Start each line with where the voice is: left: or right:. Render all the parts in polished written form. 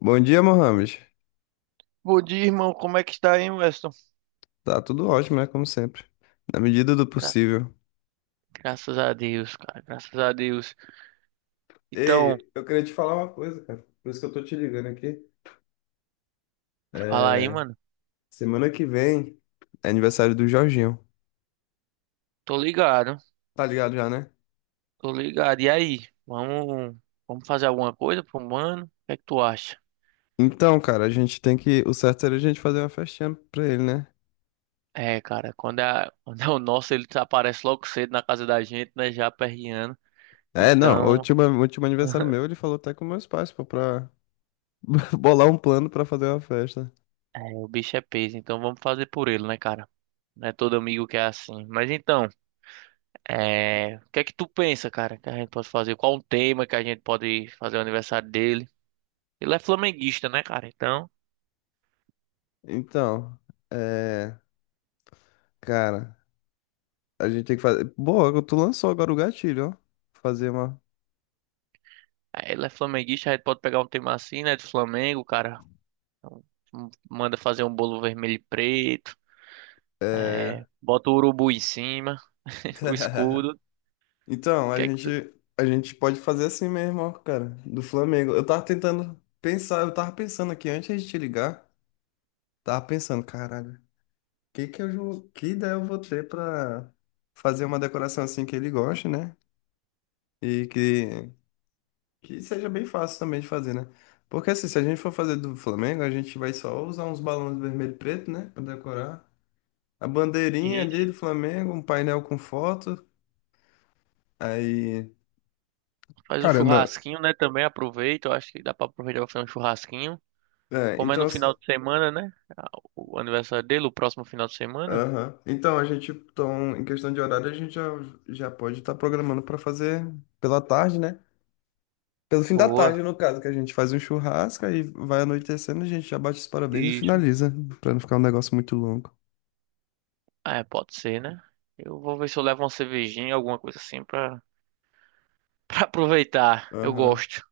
left: Bom dia, Mohamed.
right: Bom dia, irmão. Como é que está aí, Weston?
left: Tá tudo ótimo, né? Como sempre. Na medida do
right: Gra-
left: possível.
right: Graças a Deus, cara. Graças a Deus. Então,
left: Ei, eu queria te falar uma coisa, cara. Por isso que eu tô te ligando aqui.
right: fala aí,
left: É...
right: mano.
left: Semana que vem é aniversário do Jorginho.
right: Tô ligado.
left: Tá ligado já, né?
right: Tô ligado. E aí? Vamos fazer alguma coisa pro mano? O que é que tu acha?
left: Então, cara, a gente tem que. O certo seria a gente fazer uma festinha pra ele, né?
right: É, cara, quando é, quando é o nosso, ele aparece logo cedo na casa da gente, né? Já perreando.
left: É, não. O
right: Então,
left: último, o último aniversário meu, ele falou até com meus pais, pô, pra bolar um plano pra fazer uma festa.
right: é, o bicho é peso. Então vamos fazer por ele, né, cara? Não é todo amigo que é assim. Mas então, o que é que tu pensa, cara, que a gente pode fazer? Qual o tema que a gente pode fazer o aniversário dele? Ele é flamenguista, né, cara? Então,
left: Então, é. Cara, a gente tem que fazer. Boa, tu lançou agora o gatilho, ó. Fazer uma.
right: ele é flamenguista, a gente pode pegar um tema assim, né, de Flamengo, cara. Então, manda fazer um bolo vermelho e preto,
left: É.
right: bota o urubu em cima, o escudo,
left: Então, a
right: que é que tu-
left: gente, a gente pode fazer assim mesmo, ó, cara, do Flamengo. Eu tava tentando pensar, eu tava pensando aqui antes de te ligar, tava pensando, caralho, que ideia eu vou ter pra fazer uma decoração assim que ele goste, né? E que, que seja bem fácil também de fazer, né? Porque assim, se a gente for fazer do Flamengo, a gente vai só usar uns balões vermelho e preto, né, pra decorar. A bandeirinha
right: e
left: ali do Flamengo, um painel com foto, aí...
right: faz um
left: Cara,
right: churrasquinho, né, também aproveita. Eu acho que dá pra aproveitar pra fazer um churrasquinho.
left: é,
right: Como é
left: então,
right: no final
left: assim,
right: de semana, né, a- o aniversário dele, o próximo final de semana.
left: aham. Então, a gente, então, em questão de horário, a gente já pode estar programando para fazer pela tarde, né? Pelo fim da
right: Boa,
left: tarde, no caso, que a gente faz um churrasco e vai anoitecendo, a gente já bate os parabéns e
right: isso.
left: finaliza, para não ficar um negócio muito longo.
right: Ah, é, pode ser, né? Eu vou ver se eu levo uma cervejinha, alguma coisa assim pra, pra aproveitar. Eu
left: Aham.
right: gosto.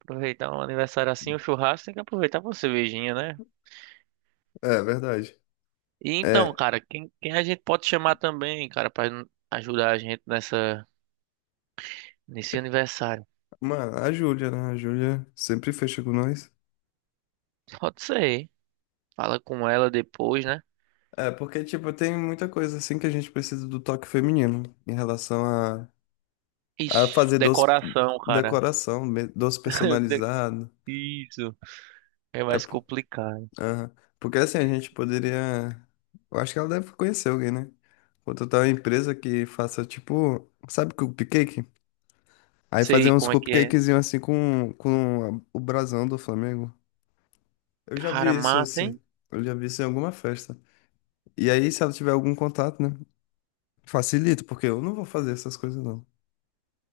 right: Aproveitar um aniversário assim, um churrasco, tem que aproveitar com uma cervejinha, né?
left: É, verdade.
right: E então,
left: É,
right: cara, quem a gente pode chamar também, cara, pra ajudar a gente nessa, nesse aniversário?
left: mano, a Júlia, né? A Júlia sempre fecha com nós.
right: Pode ser. Fala com ela depois, né?
left: É, porque, tipo, tem muita coisa assim que a gente precisa do toque feminino a
right: Ixi,
left: fazer doce,
right: decoração, cara.
left: doce
right: De-
left: personalizado.
right: Isso. É
left: É,
right: mais complicado.
left: aham. Porque assim, a gente poderia. Eu acho que ela deve conhecer alguém, né? Contratar uma empresa que faça tipo. Sabe cupcake? Aí fazer
right: Sei
left: uns
right: como é que é.
left: cupcakezinhos assim com o brasão do Flamengo. Eu já
right: Cara,
left: vi isso
right: mata, hein?
left: assim. Eu já vi isso em alguma festa. E aí, se ela tiver algum contato, né? Facilita, porque eu não vou fazer essas coisas não.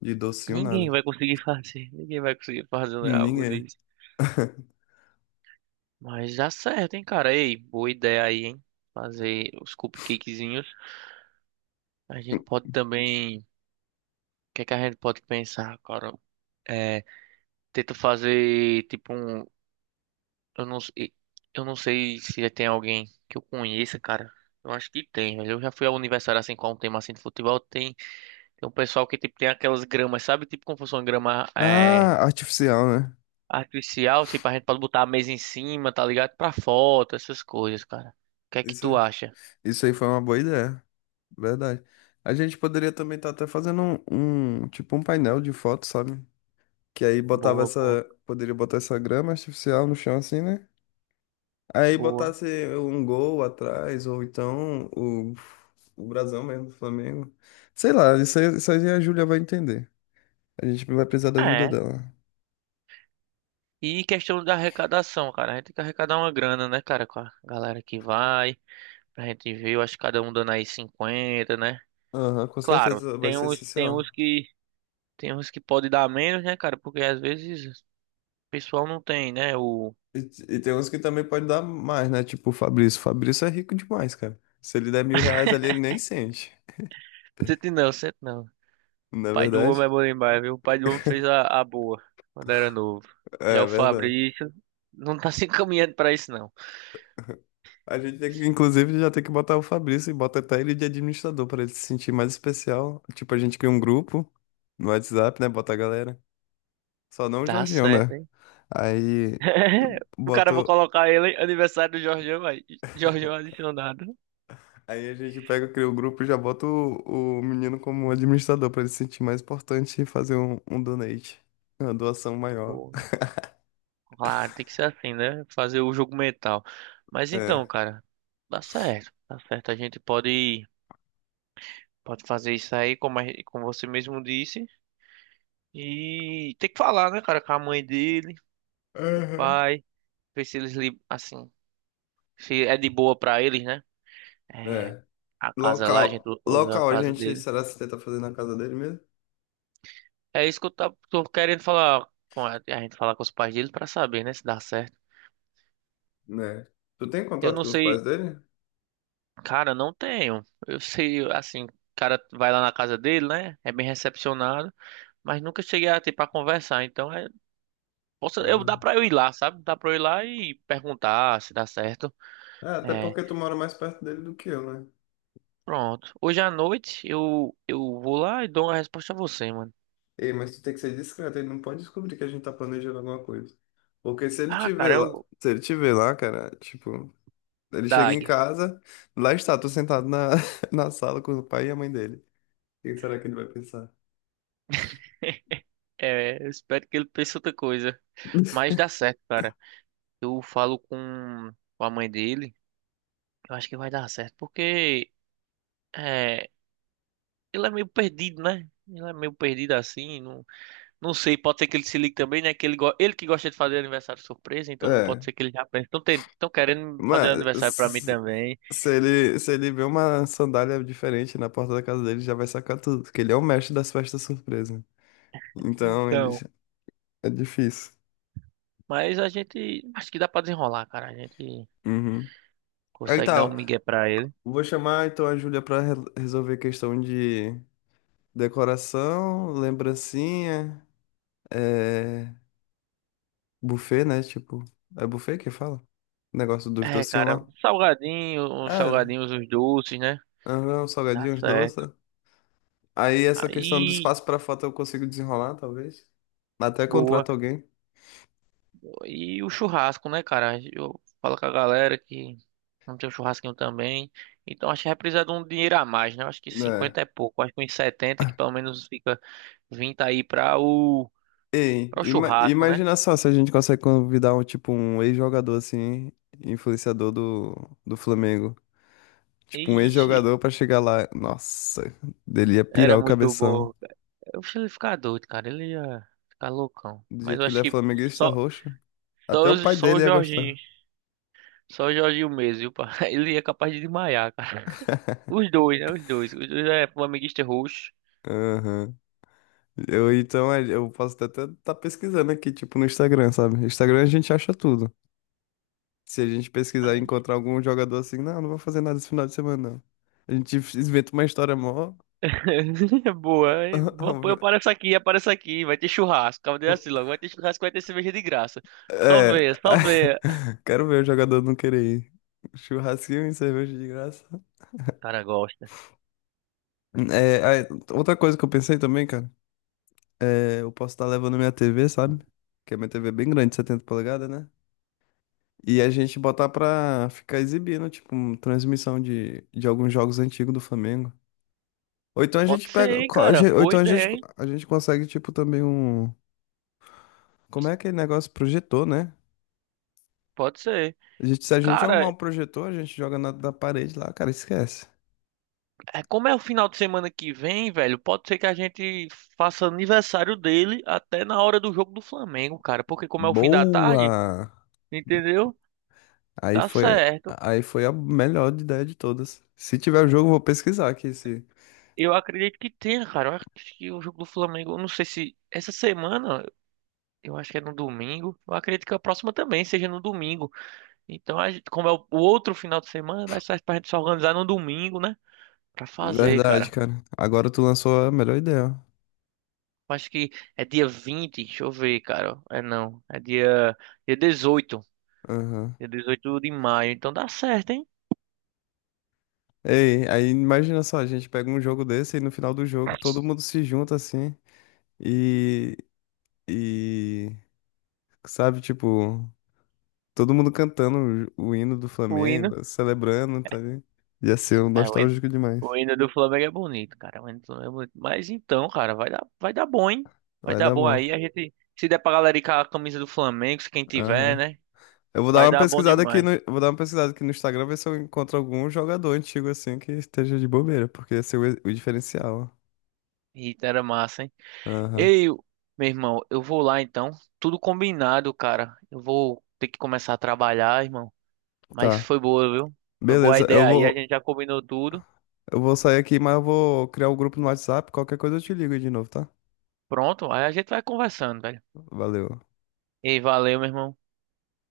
left: De docinho, nada.
right: Ninguém vai conseguir fazer. Ninguém vai conseguir fazer um algo
left: Ninguém.
right: disso. Mas dá certo, hein, cara? Ei, boa ideia aí, hein? Fazer os cupcakezinhos. A gente pode também. Que é que a gente pode pensar, cara? É, tento fazer tipo um, eu não, sei- eu não sei se tem alguém que eu conheça, cara. Eu acho que tem, mas eu já fui ao aniversário assim com um tema assim de futebol, tem um pessoal que tipo tem aquelas gramas, sabe? Tipo como fosse uma grama
left: Ah, artificial, né?
right: artificial, assim, pra gente pode botar a mesa em cima, tá ligado? Pra foto, essas coisas, cara. O que é que
left: Isso.
right: tu acha?
left: Isso aí foi uma boa ideia. Verdade. A gente poderia também estar até fazendo tipo um painel de fotos, sabe? Que aí botava
right: Boa,
left: essa,
right: boa,
left: poderia botar essa grama artificial no chão assim, né? Aí
right: boa.
left: botasse um gol atrás ou então o brasão mesmo do Flamengo. Sei lá, isso aí a Júlia vai entender. A gente vai precisar da ajuda
right: É.
left: dela.
right: E questão da arrecadação, cara. A gente tem que arrecadar uma grana, né, cara, com a galera que vai. Pra gente ver, eu acho que cada um dando aí 50, né?
left: Aham, com
right: Claro,
left: certeza vai
right: tem
left: ser
right: uns, tem uns
left: essencial.
right: que, tem uns que pode dar menos, né, cara? Porque às vezes o pessoal não tem, né? O.
left: E, e tem uns que também pode dar mais, né? Tipo o Fabrício. O Fabrício é rico demais, cara. Se ele der 1.000 reais ali, ele nem sente.
right: Sente não, sente não.
left: Na
right: Pai do homem é
left: verdade,
right: bom demais, viu? O pai do homem fez a boa quando era novo.
left: é
right: Já
left: é
right: o
left: verdade.
right: Fabrício não tá se encaminhando pra isso, não.
left: A gente tem que, inclusive, já tem que botar o Fabrício e bota até ele de administrador para ele se sentir mais especial. Tipo, a gente cria um grupo no WhatsApp, né? Bota a galera. Só não o
right: Dá
left: Jorginho,
right: certo,
left: né?
right: hein?
left: Aí
right: O cara, eu vou
left: botou.
right: colocar ele, hein? Aniversário do Jorgão, aí. Jorgão adicionado.
left: Aí a gente pega, cria o grupo e já bota o menino como administrador para ele se sentir mais importante e fazer um donate. Uma doação maior.
right: Boa. Claro, tem que ser assim, né? Fazer o jogo mental. Mas então,
left: É.
right: cara, dá certo, dá certo. A gente pode fazer isso aí, como, como você mesmo disse. E tem que falar, né, cara, com a mãe dele, com o
left: Aham.
right: pai, ver se eles, assim, se é de boa pra eles, né? É,
left: É.
right: a casa lá, a gente
left: Local.
right: usa a
left: Local a
right: casa
left: gente,
right: dele.
left: será que tenta fazer na casa dele mesmo?
right: É isso que eu tô querendo falar com a gente falar com os pais dele pra saber, né, se dá certo.
left: Né? Tu tem
right: Eu
left: contato
right: não
left: com os pais
right: sei.
left: dele?
right: Cara, não tenho. Eu sei, assim, o cara vai lá na casa dele, né? É bem recepcionado, mas nunca cheguei a ter pra conversar. Então, posso, eu
left: Ah.
right: dá pra eu ir lá, sabe? Dá pra eu ir lá e perguntar se dá certo.
left: Ah, até
right: É,
left: porque tu mora mais perto dele do que eu, né?
right: pronto. Hoje à noite eu vou lá e dou uma resposta a você, mano.
left: Ei, mas tu tem que ser discreto, ele não pode descobrir que a gente tá planejando alguma coisa. Porque se ele
right: Ah,
left: te ver
right: cara,
left: lá,
right: eu
left: se ele te ver lá, cara, tipo, ele
right: da
left: chega em
right: Águia.
left: casa, lá está tu sentado na, na sala com o pai e a mãe dele. O que será que ele vai pensar?
right: Eu espero que ele pense outra coisa, mas dá certo, cara. Eu falo com a mãe dele. Eu acho que vai dar certo, porque é, Ele é meio perdido, né? Ele é meio perdido assim, não, não sei, pode ser que ele se ligue também, né? Que ele que gosta de fazer aniversário surpresa, então pode
left: É,
right: ser que ele já pense, estão querendo fazer
left: mas
right: aniversário pra mim
left: s-
right: também.
left: se ele vê uma sandália diferente na porta da casa dele, já vai sacar tudo, porque ele é o mestre das festas surpresa. Então, ele
right: Então,
left: é difícil.
right: mas a gente, acho que dá pra desenrolar, cara, a gente
left: Uhum. Aí
right: consegue dar um
left: tá,
right: migué pra ele.
left: vou chamar então a Júlia pra resolver questão de decoração, lembrancinha, é... buffet, né? Tipo, é buffet que fala? Negócio dos docinhos
right: Cara,
left: lá.
right: salgadinho, uns
left: É,
right: salgadinhos, uns doces, né?
left: aham, os
right: Dá
left: salgadinhos,
right: certo.
left: doces. Aí essa questão do
right: Aí,
left: espaço pra foto eu consigo desenrolar, talvez. Até
right: boa.
left: contrato alguém.
right: E o churrasco, né, cara? Eu falo com a galera que não tem um churrasquinho também. Então acho que vai precisar de um dinheiro a mais, né? Eu acho que
left: Né?
right: 50 é pouco. Acho que uns 70, que pelo menos fica 20 aí pra o,
left: E
right: pra o churrasco, né?
left: imagina só se a gente consegue convidar um tipo um ex-jogador assim, influenciador do Flamengo. Tipo, um
right: Ixi,
left: ex-jogador pra chegar lá. Nossa, dele ia pirar
right: era
left: o
right: muito
left: cabeção.
right: bom. Eu acho que ele ia ficar doido, cara. Ele ia ficar loucão.
left: Do
right: Mas
left: jeito
right: eu
left: que ele
right: acho
left: é
right: que
left: flamenguista
right: só,
left: roxo.
right: só,
left: Até o
right: os-
left: pai
right: só
left: dele
right: o
left: ia
right: Jorginho.
left: gostar.
right: Só o Jorginho mesmo, viu? Pá? Ele é capaz de desmaiar, cara. Os dois, né? Os dois. Os dois é um amiguista roxo.
left: Aham. Eu, então, é, eu posso até estar pesquisando aqui, tipo, no Instagram, sabe? No Instagram a gente acha tudo. Se a gente pesquisar e encontrar algum jogador assim, não, não vou fazer nada esse final de semana, não. A gente inventa uma história mó.
right: Boa, hein? Eu apareço aqui, vai ter churrasco. Acaba de assim logo, vai ter churrasco, vai ter cerveja de graça. Só
left: É.
right: vê, só vê.
left: Quero ver o jogador não querer ir. Churrasquinho e cerveja de graça.
right: Cara, gosta.
left: É, aí, outra coisa que eu pensei também, cara. É, eu posso estar levando minha TV, sabe? Que a minha TV é bem grande, 70 polegadas, né? E a gente botar pra ficar exibindo, tipo, transmissão de alguns jogos antigos do Flamengo.
right: Pode ser, hein, cara.
left: Ou
right: Boa
left: então
right: ideia, hein?
left: a gente consegue, tipo, também um. Como é aquele negócio? Projetor, né?
right: Pode ser.
left: Se a gente arrumar
right: Cara,
left: um projetor, a gente joga na, da parede lá, cara, esquece.
right: como é o final de semana que vem, velho, pode ser que a gente faça aniversário dele até na hora do jogo do Flamengo, cara. Porque como é o fim da
left: Boa!
right: tarde, entendeu? Dá certo.
left: Aí foi a melhor ideia de todas. Se tiver o jogo, eu vou pesquisar aqui esse.
right: Eu acredito que tenha, cara. Eu acho que o jogo do Flamengo, eu não sei se essa semana. Eu acho que é no domingo. Eu acredito que a próxima também seja no domingo. Então, como é o outro final de semana, dá certo pra gente se organizar no domingo, né? Pra fazer,
left: Verdade,
right: cara.
left: cara. Agora tu lançou a melhor ideia.
right: Eu acho que é dia 20, deixa eu ver, cara. É não, é dia 18,
left: Aham.
right: dia 18 de maio. Então dá certo, hein?
left: Ei, aí imagina só, a gente pega um jogo desse e no final do jogo todo mundo se junta assim e, e sabe, tipo, todo mundo cantando o hino do
right: O hino.
left: Flamengo, celebrando, tá ligado? Ia ser um
right: É, o hino,
left: nostálgico demais.
right: o hino, do Flamengo é bonito, cara. O hino do Flamengo é bonito. Mas então, cara, vai dar bom, hein? Vai
left: Vai
right: dar
left: dar
right: bom
left: bom.
right: aí. A gente, se der pra galera ir com a camisa do Flamengo, se quem tiver,
left: Aham.
right: né? Vai dar bom demais.
left: Eu vou dar uma pesquisada aqui no Instagram ver se eu encontro algum jogador antigo assim que esteja de bobeira, porque ia ser o diferencial.
right: Eita, era massa, hein?
left: Ó. Aham.
right: Ei, meu irmão, eu vou lá então. Tudo combinado, cara. Eu vou ter que começar a trabalhar, irmão. Mas
left: Tá.
right: foi boa, viu? Foi boa a
left: Beleza,
right: ideia
left: eu
right: aí. A
left: vou.
right: gente já combinou tudo.
left: Eu vou sair aqui, mas eu vou criar o grupo no WhatsApp. Qualquer coisa eu te ligo aí de novo, tá?
right: Pronto, aí a gente vai conversando, velho.
left: Valeu.
right: Ei, valeu, meu irmão.